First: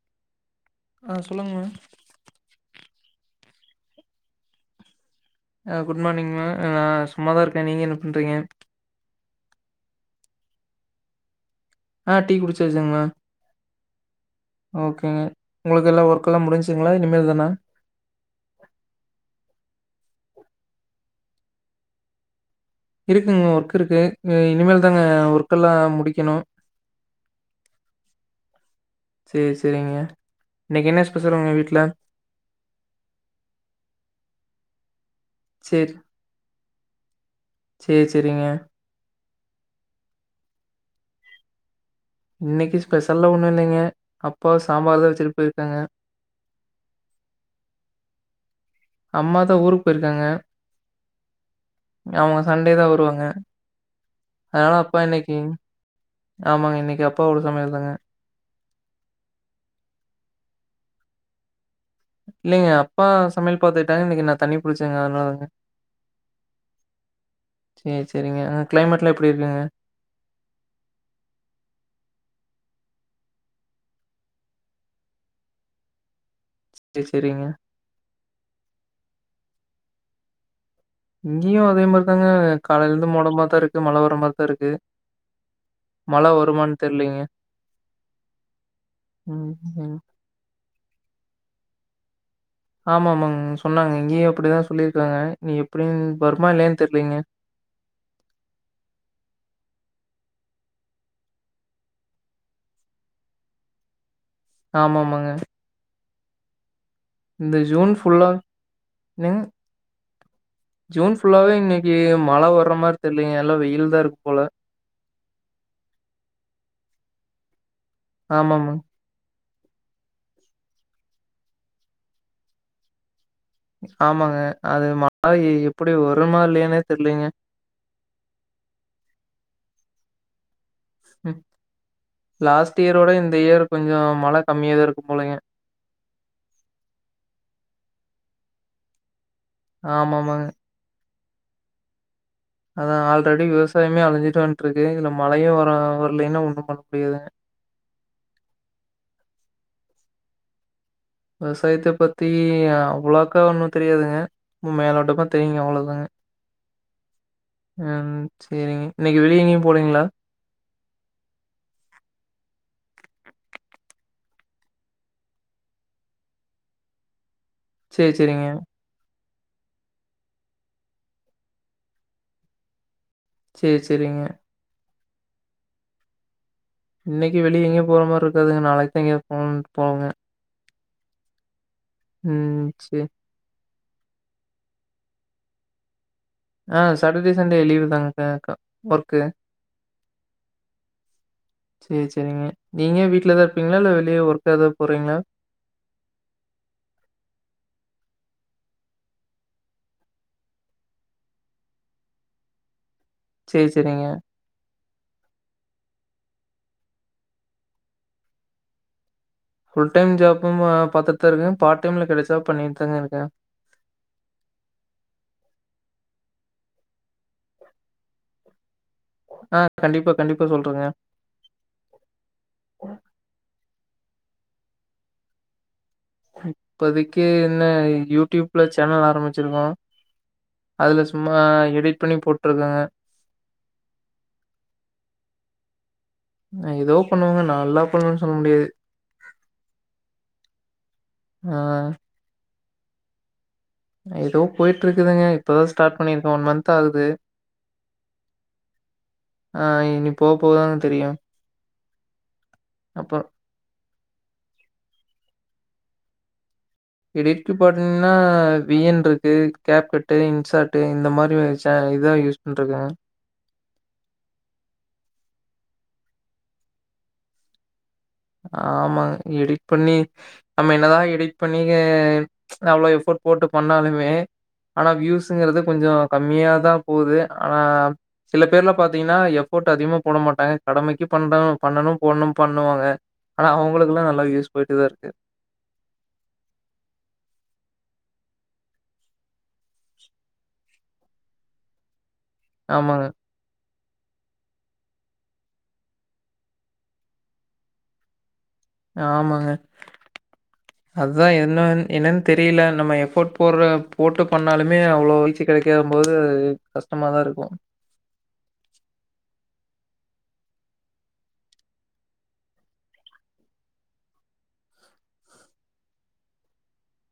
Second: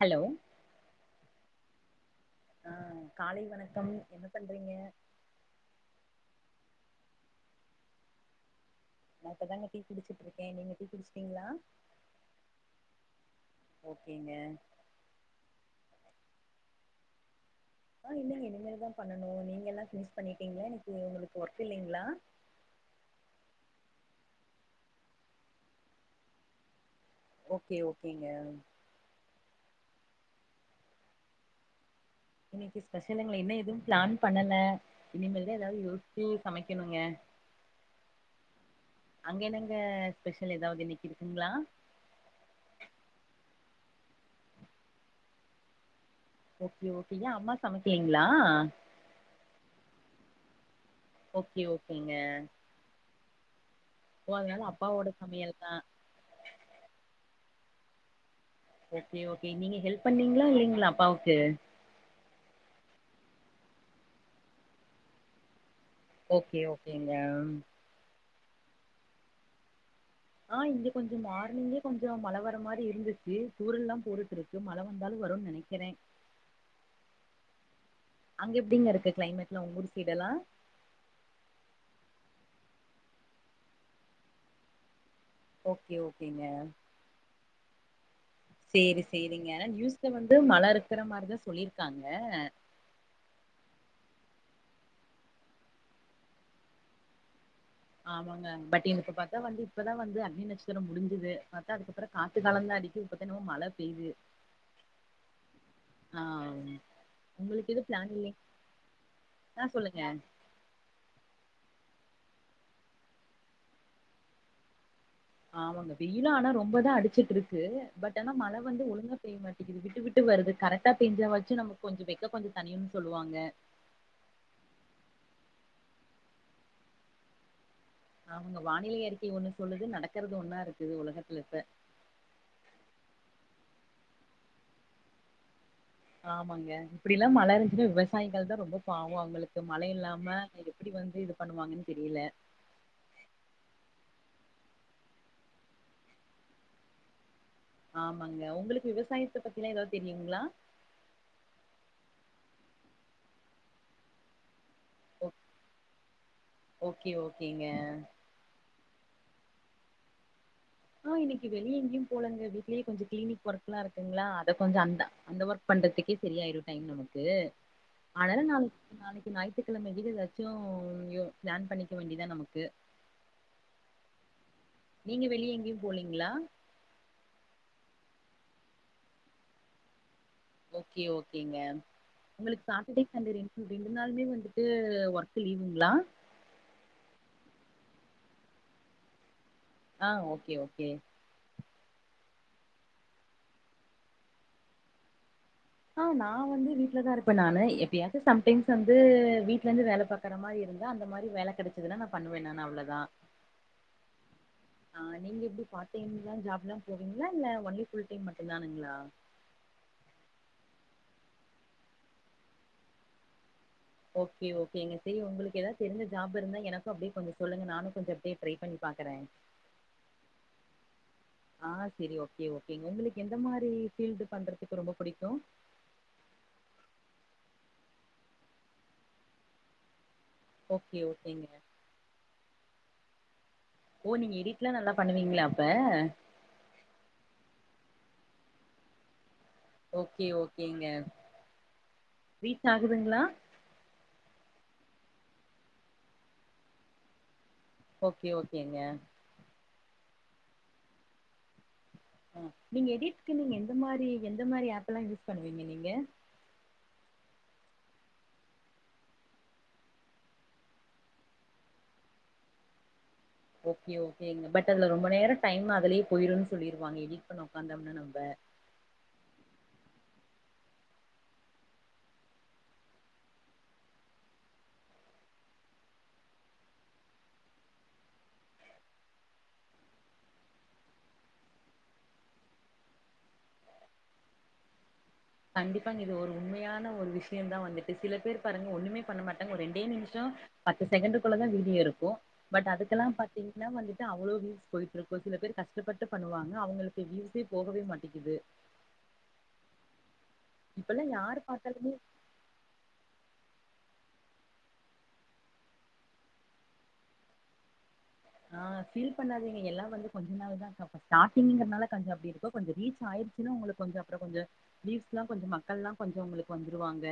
Hello ஆ சொல்லுங்க ma'am ஆ காலை வணக்கம் என்ன பன்றீங்க ஹ குட் மார்னிங் மா நா சும்மாதா இருக்கேன் நீங்க என்ன பண்றீங்க நா இப்பதாங்க டீ குடிச்சிட்டு இருக்கேன் நீங்க டீ குடிச்சிட்டீங்களா ஆ டீ குடிச்சாச்சி மா ஓகேங்க ஓகேங்க உங்களுக்கு எல்லாம் ஒர்க க்குல்லாம் முடிஞ்ச்சுங்ளா இனிமேல் தானா ஆஹ் இல்லைங்க இனிமேலு தான் பண்ணும் நீங்க எல்லாம் பண்ணிட்டீங்களா இன்னைக்கு உங்களுக்க ஒர்க் இல்லலைங்களா இருக்குங்க ஒர்க் இருக்கு இனிமேல தாங்க ஒர்க்கெல்லாம் முடிக்கணும் ஓகே ஓகேங்க சரி சரிங்க இன்னைக்கு என்ன ஸ்பெஷல்லுங்க உங்க வீட்டுல இன்னைக்கு ஸ்பெஷல்லாங்க என்ன எதுவும் பிளான் பண்ணல இனிமேலாவது யோசிச்சி சமைக்கனும் சமைக்கனுங்க செரி செரிங்க அங்க என்னங்க ஸ்பெஷல் ஏதாவது இன்னைக்கு இருக்குங்களா இன்னைக்கு ஸ்பெஷல்லா ஒண்ணும் இல்லைங்க அப்பா சாம்பார் தான் வச்சுட்டு போயிருக்காங்க ஓகே ஓகே ஏன் அம்மா சமைக்கலீங்களா அம்மாதான் ஊருக்கு போயிருக்காங்க ஓகே ஓகேங்க அவங்க சண்டே தான் வருவாங்க ஓ அதனால அப்பா அப்பாவோட இன்னைக்கு சமையல் தா ஆமாங்க இன்னைக்கு அப்ப அப்பாவோட சமையல்தாங்க ஓகே ஓகே நீங்க ஹெல்ப் பண்ணீங்களா இல்லைங்களா அப்பாவுக்கு இல்லைங்க அப்பா சமையல் பாத்துகிட்டாங்க இன்னைக்கு நான் தண்ணி புடிச்சங்க அதனாலதாங்க ஓகே ஓகேங்க [unintelligible] கிளைமேட்டலாம் எப்டி இருக்குங்க ஆஹ் இங்க கொஞ்சம் மார்னிங்கே கொஞ்சம் மழைவர மாரி இருந்துச்சு தூரல் எல்லாம் போட்டுட்டு இருக்கு மழை வந்தாலும் வரும்னு நினைக்கிறேன் சரி சரிங்க அங்க எப்படிங்க இருக்கு கிளைமேட்டலாம் உங்க ஊரு சைடு எல்லாம் இங்கேயும் அதே மாரிதாங்க காலையில இருந்து மோடமா இருக்கு மழ வர மாதிரிதான் இருக்கு ஓகே மழை ஓகேங்க வருமானான்னு தெரியலங்க சேரி செரிங்க ஆனா ம். நியூஸ்ல வந்து மழை இருக்கிற மாரிதான் சொல்லிருக்காங்க ஆமா ஆமாங்க சொன்னாங்க இங்கேயும் அப்படிதான் சொல்லியிருக்காங்க நீ எப்படிின்னு வருமா இல்லலைன்னு தெரியலீங்க ஆமாங்க பட் எனக்கு பார்த்தா வந்து இப்பதான் வந்து அக்னி நட்சத்திரம் முடிஞ்சுது பார்த்தா அதுக்கப்புறம் காத்து காலந்தான் அடிக்குது இப்பதான் என்னம மழை பெய்து ஆமாமாங்க ஆஹ் மா இந்த ஜூன் ஃபுல்லா என்ங்க ஆ சொல்லுங்க ஜூன் ஃபுல்லாவே இன்னைக்கு மழை வர மாரி தெரியலங்க எல்லாம் வெயில் தான் இருக்கு போல ஆமாங்க வெயிலும் ஆனா ரொம்ப தான் அடிச்சுட்டு இருக்கு பட் ஆனா மழ ஆமாமாங்க. வந்து ஒழுங்கா பெய்ய மாட்டேங்குது இது விட்டு விட்டு வருது கரெக்டார பெஞ்சா வச்சும் நம்மக்கு வேக்கம் கொஞ்சம் தனியும்னு சொல்லுவாங்க ஆமாங்க அது மாறிரி எப்டி வருமா இல்லையானே தெரியலீங்க அவங்க வானிலை அறிக்கை ஒண்ணு சொல்லுது நடக்கறது ஒன்னா இருக்கு ம் லாஸ்ட் இயரோட இந்த இயர் கொஞ்சோம் மழ கம்மியா தான் இருக்கும் போலங்க ஆமாங்க இப்டிலாம் மழ இருந்துசுன்னா விவசாயிகள் தான் ரொம்ப பாவம் அவங்களுக்கு இந்த மழ ஆமாமாங்க. இல்லாம எப்படி வந்து இ பண்ணுவாங்கன்னு தெரியல அதான் ஆல்ரெடி விவசாயமே அழிஞ்சிட்டு வந்துட்டு இருக்கு இதுல மழையும் வர வரலைன்னா ஒண்ணு பண்ண முடியாது ஆமாங்க உங்களுக்கு விவசாயத்த பத்தி எதலாம் தெரியுங்களா விவசாயத்த பத்தி அவ்வளோக்கா ஒன்னும் தெரியாதுங்க மேலோட்டமா ஓ தெரியுங்க அவ்ளோ தாங்க ஓகே ஓகேங்க ம் செரிங்க இன்னைக்கி வெளிய எங்கேயும் போலங்களா ஆ இன்னைக்கி வெளிய எங்கயும் போலங்க வீட்லேயே கொஞ்சம் கிளினிக் ஒர்க்லாம் இருக்குங்களா அத கொஞ்சம் அந்த அந்த ஒர்க் பண்றதுக்கே சரியாயிரும் டைம் நமக்கு சரி, சரிங்க. அதான் நா நாளைக்கு ஞாயிற்றுக்கிழமை ஏதாச்சும் எங்யும் பிளான் பண்ணிக்க வேண்டியதான் நமக்கு சேர் செரிங்க நீங்க வெளிய எங்கியும் போலீங்ளா இன்னைக்கி வெளியே எங்கே போற மாரி இருக்காதுங்க நாளைக்கு தான் எங்க போனு போவங்க ஓகே ஓகேங்க உங்களுக்கு ம் செரி சாட்டர்டே சண்டே ரெண்டு ரெண்டு நாளுமே வந்துட்டு ஒர்க் லீவுங்களா ஆ சாட்டர்டே சண்டே லீவ் தாங்க ஒர்க் ஆ ஓகே ஓகே சேரி செரிங்க நீங்க வீட்லதான் இருப்பீங்களா இல்ல வெளியே ஒர்க் ஏதாது போறீங்களா ஆ நான் வந்து வீட்டு்லதான் இருப்பேன் நானு எப்பயாவுது சம்டைம்ஸ் வந்து வீட்டுல இருந்து வேல பாக்குற மாரி இருந்தா அந்த மாரி வேல கிடைச்சதுன்னா நான் பண்ணுவேன் நான் அவ்ளோதான் சரி, சரிங்க. ஆ நீங்க எப்டி பார்ட் டைம் ஜாப்ல்லாம் போவீங்களா இல்ல ஒன்லி ஃபுல் டைம் மட்டும் தானுங்களா புல் டைம் ஜாபும் அ பாத்துட்டு தான் இருக்கேன் பார்ட் டைம்ல கிடைச்சா பண்ணிட்டு தாங்க இருக்கேன் ஓகே ஓகேங்க செரி உங்களுக்கு ஏதாவது தெரி்ஞ்ச ஜாப் இருந்தா எனக்கும் அப்டியே கொஞ்சோம் சொல்லுங்க நானும் கொஞ்சோம் அப்டியே ட்ரை பண்ணி பாக்குறேன் கண்டிப்பா, கண்டிப்பா சொல்றேங்க. ஆ சரி ஓகே ஓகே உங்களுக்கு எந்த மாரி ஃபீல்டு பண்றது எனக்கு ரொம்ப புடிக்கும் இப்பதிக்கு என்ன யூடியூப்ல சேனல் ஆரம்பிச்சிருக்கோம் ஓகே அதுல சும்மா ஓகேங்க எடிட் பண்ணி போட்டுருக்கங்க ஓ நீங்க எடிட்லாம் நல்லா பண்ணுவீங்களா அப்ப நான் ஏதோ பண்ணுவாங்க நல்லா பண்ணுவேன்னு சொல்ல முடியாது ஓகே ஓகேங்க ஆ ரீச் ஆகுதுங்களா ஏதோ போயிட்டு இருக்குதுங்க இப்பதான் ஸ்டார்ட் பண்ணியிருக்கேன் ஒன் மந்த் ஆகுது ஓகே ஓகேங்க ஆ இனி போ போதாங்க தெரியும் நீங்க அப்புறம் எடிட்க்கு நீங்க எந்த மாரி எந்த மாரி ஆப் எப்லாம் யூஸ் பண்ணுவீங்க நீங்க எடிட்க்கு பாத்தீங்கன்னா வி என் இருக்கு கேப் கட்டு இன்சார்ட் இந்த மாரிச்ச இதுதான் யூஸ் பண்ணிட்ருக்கேங்க ஓகே ஓகேங்க பட் அதுல ரொம்ப நேரம்டைம் அதுலயே போயிரும் சொல்லிருவாங்க எடிட் பண்ண உக்காந்தோம்னா நாம ஆமாங்க எடிட் பண்ணி நம்ம என்னதா எடிட் பண்ணி அவ்வளவு எஃபோர்ட் போட்டு பண்ணாலுமே ஆனா வியூஸுங்கிறது கொஞ்சம் கம்மியாதான் போகுது ஆனா சில பேர்ல பாத்தீங்கன்னா எஃபோர்ட் அதிகமா போட மாட்டாங்க கடமைக்கு பண்றாம் பண்ணனும் போடணும் பண்ணுவாங்க ஆனா அவங்களுக்கெல்லாம் நல்லா வியூஸ் போயிட்டுதான் இருக்கு கண்டிப்பாங்க இது ஒரு உண்மையான ஒரு விஷயம் தான் வந்துட்டு சில பேர் பாருங்க ஒண்ணுமே பண்ண மாட்டாங்க ஒரு ரெண்டே நிமிஷம் பத்து செகண்டுக்குள்ள தான் வீடியோ இருக்கும் பட் ஆமாங்க. அதுக்கெல்லாம் பாத்தீங்கன்னா வந்து அவ்வளோ வீவஸ் போயிட்டு இருக்கோ சில பேர் கஷ்டப்பட்டு பண்ணுவாங்க அவங்களுக்கு வீவஸே போகவே மாட்டேங்குது ஆமாங்க இப்பெல்லா அதுதான் யாரு என்ன பாத்தாலுமே என்னன்னு தெரியல நம்ம எஃபோர்ட் போடுற போட்டு பண்ணாலுமே அவ்வளோ வீழ்ச்சி கிடைக்கும் போது கஷ்டமாக தான் இருக்கும் ஆஹ் ஃபீல் பண்ணாதீங்க எல்லாம் வந்துஞ்ச நாள் தான் இரு ஸ்டாரிங்கறனால கொஞ்சம் அப்படி இருக்கும் கொஞ்சம் ரீச் ஆயிருச்சுன்னா உங்களுக்கு கொஞ்சம் அப்றகொஞ்சம் லீ்ஸ்லாம் கொஞ்சம் மக்கல்லாம் கொஞ்ச வந்துருவாங்க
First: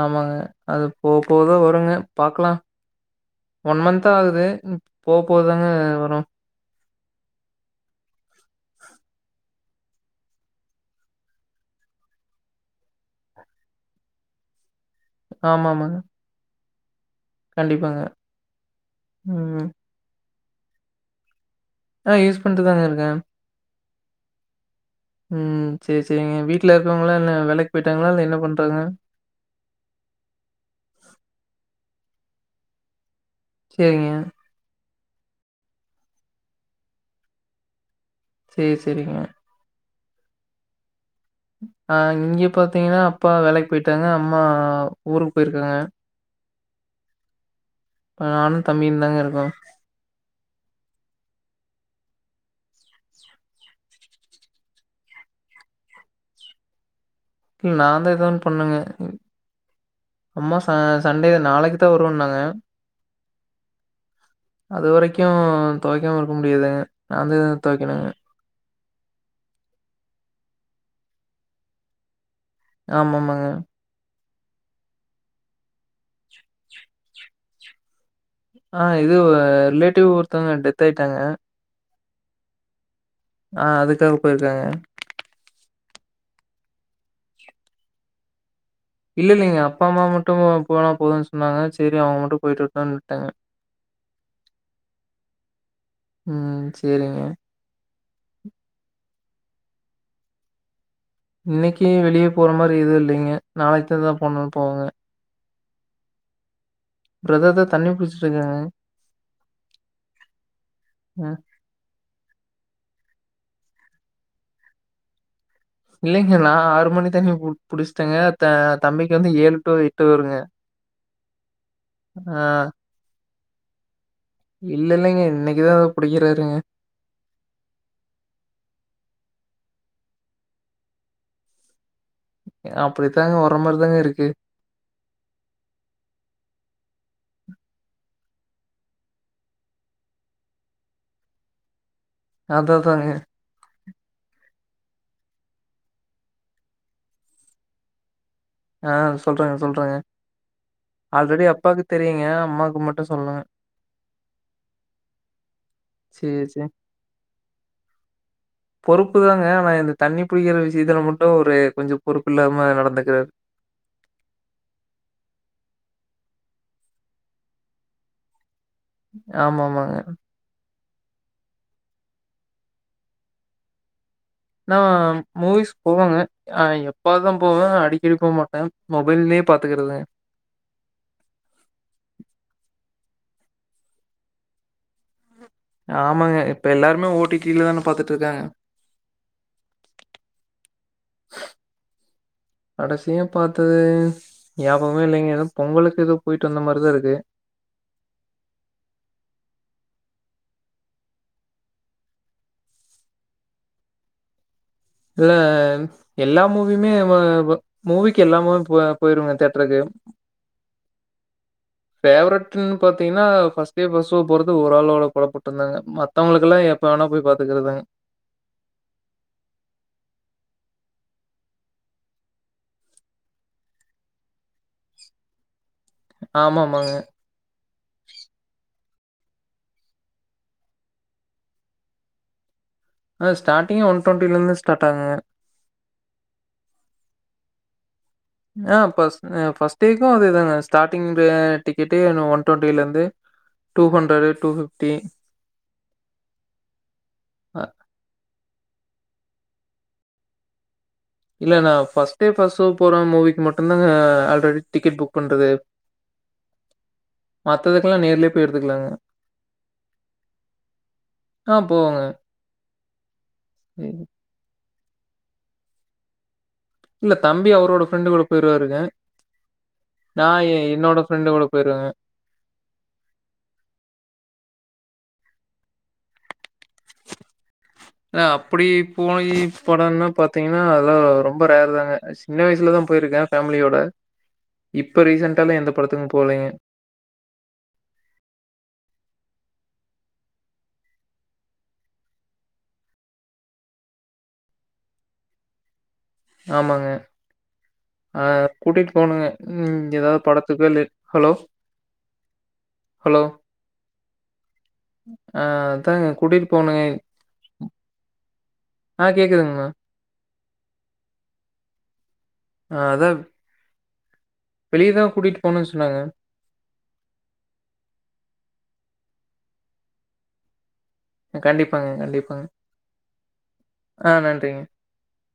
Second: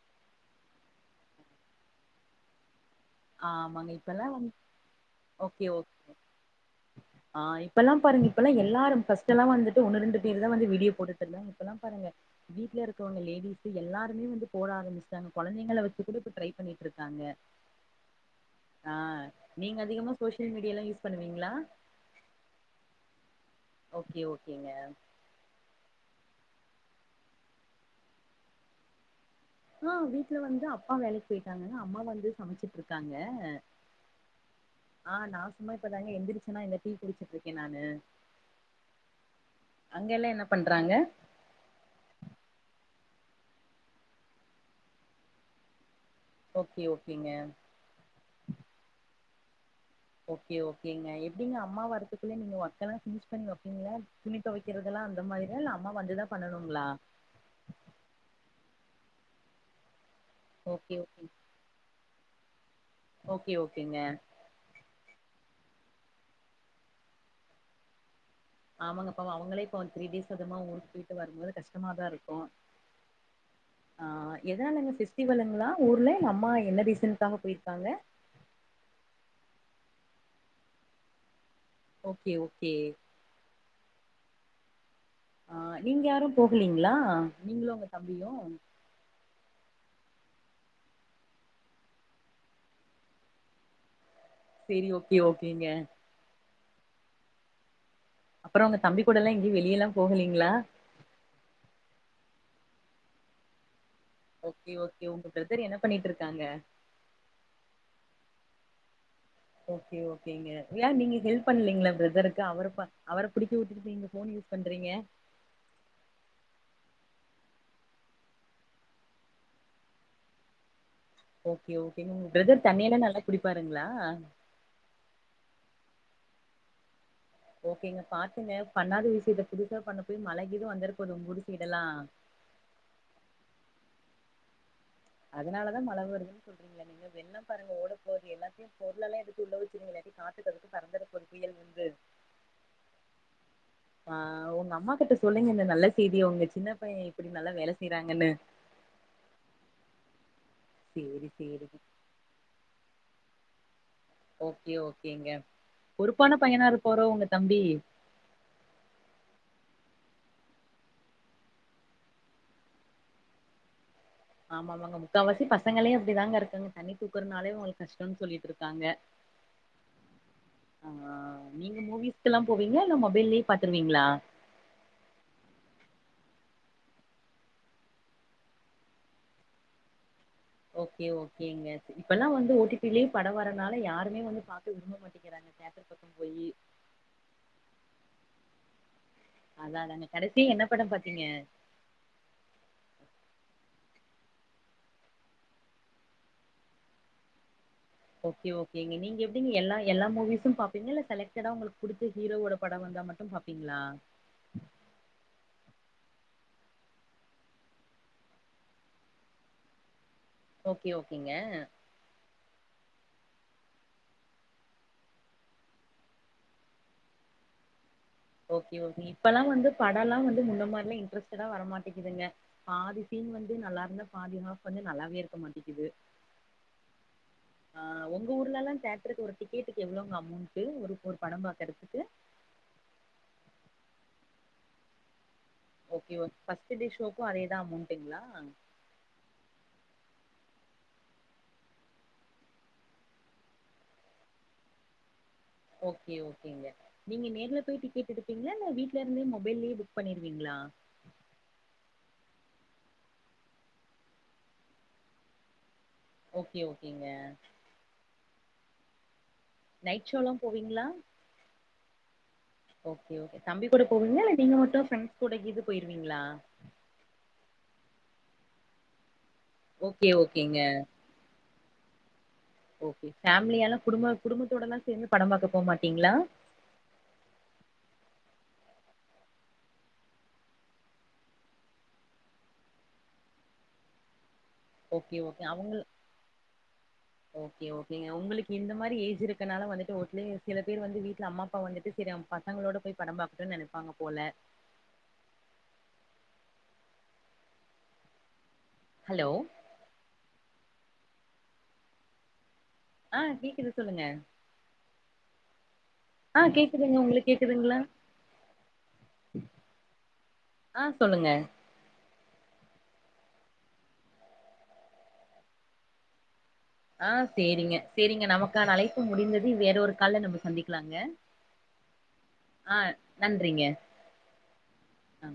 ஆமாங்க அது போ போதா வருங்க பாக்கலாம் ஒன் ஆமாங்க மந்த்தா இப்பெல்லா ஆகுது வந்து போக போதாங்க வரும் ஆஹ் இப்ப எல்லாம் பாருங்க இப்பெல்லாம் எல்லாரும் ஃபர்ஸ்ட் எல்லாம் வந்துட்டு ஒண்ணு ரெண்டு பேர் தான் வந்து வீடியோ போட்டுட்டு இருந்தங்க இப்பல்ல பாருங்க வீட்டுல இருக்கிறங்க லேடிஸ் எல்லாருமே வந்து போட ஆரம்பிச்சு ங்க குழந்தைளை ஆமாமாங்க. வச்சு கூட இப்ப ட்ரை பண்ணி இருக்காங்க கண்டிப்பாங்க. ஆஹ் ம். நீங்க அதிகமா சோசியல் மீடியலாம் யூஸ் பண்ணுவீங்களா ஆஹ் யூஸ் பண்ட்டுதாங்க இருக்கேன் ஓக்கே ஓகேங்க உம் சரி சரிங்க வீட்டுல இருக்கவங்களா இல்ல வேலைக்கு போயிட்டாங்களா இல்ல என்ன பண்றாங்க ஆஹ் வீட்டுல வந்து அப்பா வேலைக்கு போயிட்டாங்கங்க அம்மா வந்து சமைச்சிட்டு இருக்காங்க செரிங்க ஆஹ் நான் சும்மா இப்பதாங்க எந்திரிச்சுன்னா இந்த டீ குடிச்சிட்டு இருக்கேன் நானு செரி செரிங்க அங்க எல்லா என்ன பண்றாங்க அஹ் இங்க பாத்தீங்கன்னா அப்பா வேலைக்கு போயிட்டாங்க அம்மா ஊருக்கு போயிருக்காங்க ஓகே ஓகேங்க நானும் தம்பியும் தாங்க இருக்கோம். ஓகே ஓகேங்க எப்டிங்க அம்மா வரதுக்குள்ளே நீங்க ஒர்க்கெல்லாம் பினிஷ் பண்ணி வைப்பீங்களா துணி தொவைக்கிறதல்லாம் அந்த மாதிரிதான் இல்ல அம்மா வந்துதான் பண்ணணுங்களா இல்ல நான் தான் ஏதோ ஒண்ணு பண்ணுங்க அம்மா ச ஓகே ஓகே சண்டே நாளைக்கு தான் வருவேன்னாங்க ஓகே ஓகேங்க அது வரைக்கும் துவைக்காம இருக்க முடியாதுங்க நான் தா துவைக்கணுங்க ஆமாங்கப்ப அவங்களே இப்ப த்ரீ டேஸ் அதுமா ஊருக்கு போய்ட்டு வரும்போது கஷ்டமாதான் இருக்கும் ஆமாமாங்க ஆஹ் எதனால எங்க ஸ்டிவலுங்களா ஊர்ல அம்மா என்ன ரீசென்னுகாக போயிருக்காங்க ஆஹ் இது ரிலேட்டிவ் ஒருத்தவங்க டெத் ஆயிட்டாங்க ஓகே ஓகே ஆஹ் அதுக்காக போயிருக்காங்க ஆஹ் நீங்க யாரும் போகலீங்களா நீங்களும் உங்க தம்பியும் இல்ல இல்லைங்க அப்பா அம்மா மட்டும் போனா போதுன்னு சொன்னாங்க சரி அவங்க மட்டும் போயிட்டு வட்டோனுவிட்டேங்க சரி ஓகே ஓகேங்க உம் செரிங்க அப்புறம் உங்க தம்பி கூடல்லாம் எங்கேயும் வெளிய எல்லாம் போகலீங்களா இனைக்கு வெளியே போற மாதிரி எது இல்லைங்க நாளைக்கு இது தான் [unintelligible] சரி என்ன பண்ணிட்டு இருக்காங்க பிரதர் தான் தண்ணி புடிச்சிட்டு இருக்காங்க ஓகே ஓகேங்க நீங்க ம். ஹெல்ப் பண்ணலீங்களா பிரதருக்கு அவரு பா அவர புடிக்க விட்டுட்டுட்டு நீங்க போன் யூஸ் பண்றீங்க இல்லைங்க நான் ஆறு மணிக்கு தண்ணி புடிச்சட்டேங்க தம்பிக்கு வந்து ஏழு டு எட்டு வருங்க ஓகே ஓகே ஆ பிரதர் தண்ணிய எல்லாம் நல்லா குடிப்பாருங்ளா இல்ல இல்லைங்க இன்னைக்குதான் புடிக்கிறாருங்க ஓகேங்க பாத்துங்க பண்ணாத விசயத்த புதுசா பண்ண போய் மழ கீதும் வந்துற போது உங்க ஊர்ரு சைடுஎல்லாம் அப்படித்தாங்க வர மாதிரிதாங்க இருக்கு அதனாலதான் மழை வருதுன்னு சொல்றீங்களா நீங்க வெள்ளம் பாருங்க ஓட போது எல்லாத்தையும் பொருள எல்லாம் எடுக்கு உள்ள வச்சுங்க எல்லாைத்தையும் காத்துக்கயாதுக்கும் பறந்துடற போது புயல் வந்து அது தாங்க ஆஹ் உங்க அம்மா கிட்ட சொல்லுங்க இந்த நல்ல செய்திய உங்க சின்ன பையன் இப்படி நல்லா வேலை செய்யறாங்கன்னு ஆஹ் சொல்றேங்க சொல்றேங்க சேரி ஆல்ரெடி சேரி அப்பாக்கு தெரியுங்க அம்மாக்கு மட்டும் சொல்லுங்க ஓகே ஓகேங்க பொறுப்பான சரி பையனா சரி இருப்பாரோ உங்க தம்பி பொறுப்புதாங்க நான் இந்த தண்ணி புிடிக்கிற விஷயத்துல மட்டும் ஒரு கொஞ்சம் பொறுப்பு இல்லாம நடந்துக்கிறாரு ஆமாமாங்க முக்கால்வாசி பசங்களே அப்படிதாங்க இருக்குாங்க தண்ணி தூக்குறதுனாலே உங்களுக்கு கஷ்டம்னு சொல்லிட்டு இருக்கு ஆமாமாங்க ஆஹ் நீங்க மூவிஸ்க்கெல்லாம் போவீங்களா இல்ல மொபைல்லயே பாத்துருவீங்களா நான் மூவிஸ் போவேங்க எப்ப தான் போவேன் அடிக்கடி போக மாட்டேன் மொபைல்லயே பாத்துக்கறிறது ஓகே ஓகேங்க இப்பெல்லாம் வந்து ஓடிபிலயே பட வரறனால யாருமே வந்து பா்த்த விரும்ப மாட்டேிக்கிறாங்க ஆமாங்க இப்ப எல்லாருமே ஓ டி டில தான பாத்துட்ருக்காங்க அதான் தாங்க கடைசி என்ன படம் பாத்தீங்க கடைசியா பாத்தது ஞாபகமே இல்லைங்க ஏதோ பொங்கலுக்கு ஏதோ போயிட்டு வந்த மாரிதான் இருக்கு ஓகே ஓகேங்க நீங்க எப்படிங்க எல்லா எல்லா மூவிஸ் பாப்பீங்களா இல்ல செலக்டடா உங்களுக்கு குடுத்த ஹீரோட படம் வந்தா மட்டும் பாப்பீங்ளா இல்ல எல்லா மூவியுமே மூவிக்கு எல்லாமூவி போ போயிருவங்க தியேட்டருக்கு ஓகே ஓகேங்க ஃபேவரட்ன்னு பாத்தீங்கன்னா ஃபர்ஸ்ட்டே ஃபர்ஸ்ட் ஷோ போறது ஒருராளோட [unintelligible] மத்தங்களுக்கு எல்லாம் எப்ப வேணா போய் பாத்துக்கறதாங்க ஓகே ஓகே இப்பல்லாம் வந்து படம் எல்லாம் வந்து முன்ன மாரிலாம் இன்ட்ரெஸ்டடா வர மாட்டேக்குதுங்க பாதி சீன் வந்து நல்லா இருந்தா பாதி ஹாஃப் வந்து நல்லாவே இருக்க மாட்டேக்குது ஆமாமாங்க ஆஹ் உங்க ஊர்ல எல்லாம் தோட்டருக்கு க்கு ஒரு டிக்கெட்டுக்கு எவ்வளவுங்க அமௌண்ட் ஒரு ஒரு படம் பார்கறத்துக்கு ஆஹ ஸ்டார்டி் ஒன் டுவெண்ட்டில இருந்து ஸ்டார்ட் ஆகுங்க ஓகே ஃபர்ஸ்ட்ட்டு டே ஷோக்கும் அதேதான் அமௌன்டா ஆஹ் பஸ்ட்டேக்கும் அதேதான் ஹ ஸ்டாரிங் டிக்கெட்டு ஒன் டுவெண்ட்டில இருந்து two hundred two fifty okay ஓகேங்க நீங்க நேர்ல அ போய் டிக்கெட் எடுப்பீங்கலா இ வீட்டுல இருந்த மொபைல்லயே புக் பண்ணிருவீங்களா இல்ல நான் ஃபஸ்ட்டே பர்ஸ்ட் ஷோ போறன் மூவிக்கு மட்டும்தாங்க ஆல்ரெடி டிக்கெட் புக் பண்றது ஓகே ஓகேங்க மத்ததுக்கெல்லாம் நேர்லயே போய் எடுத்துக்கலாங்க நைட் ஷோலாம் போவீங்களா போவாங்க ஓகே தம்பி கூட போவீங்களா இல்ல நீங்க மட்டும் ஃப்ரெண்ட்ஸ் கூட இது போயிருவீங்களா இல்ல தம்பி அவரோட ஃப்ரெண்டு் கூட போயிருவாருங்க ஓகே ஓகேங்க நான் என்னோட ஃப்ரெண்டோட பெருங்க ஃபேமிலிய எலாம் குடும்ப குடும்பத்தோடலாம் சேர்ந்து படம் பார்க்க போ மாட்டீங்களா இ அப்டி போன படம்னா பாத்தீங்கன்னா அதெலாம் ரொம்ப ரேரு தாங்க சின்ன வயசுலதான் போயிருக்கேன் ஃபேமிலியோட இப்ப ஓகே ஓகே ரீசென்ட்டாலாம் எந்த அவங்க படத்துக்கும் போலைங்க. ஓகே ஓகே உங்களுக்கு இந்த மாரி ஏஜ் இருக்கு இதனால வந்துட்டுடலயே சில பேர் வந்து வீட்டுல அம்மா அப்பா வந்துட்டு சில பசங்களோட போய் படம் பக்கும்ன்னனு நெனப்பாங்க போல ஆமாங்க ஆஹ கூட்டிகிட்டு போகணுங்க ஹலோ உம் ஏதாவது படத்துக்கு இல் ஹலோ ஆ ஹலோ கேக்குது சொல்லுங்க அஹ் அதாங்க ஆ கூட்டிட்டு போனுங்க கேக்குதுங்க உங்களுக்கு கேக்குதுங்ளா ஆஹ் கேக்குதுங்மா ஆஹ் சொல்லுங்க ஆஹ் அதவ் வெளியதான் கூட்டிட்டு போனும்னு சொன்னாங்க ஆஹ் செரிங்க செரிங்க நமக்கான அழைப்பு முடிந்தது வேற ஒரு கால்ல நம்ம சந்திக்க கண்டிப்பாங்க கண்டிப்பாங்க ஆ நன்றிங்க ஆஹ் நன்றிங்க ஆ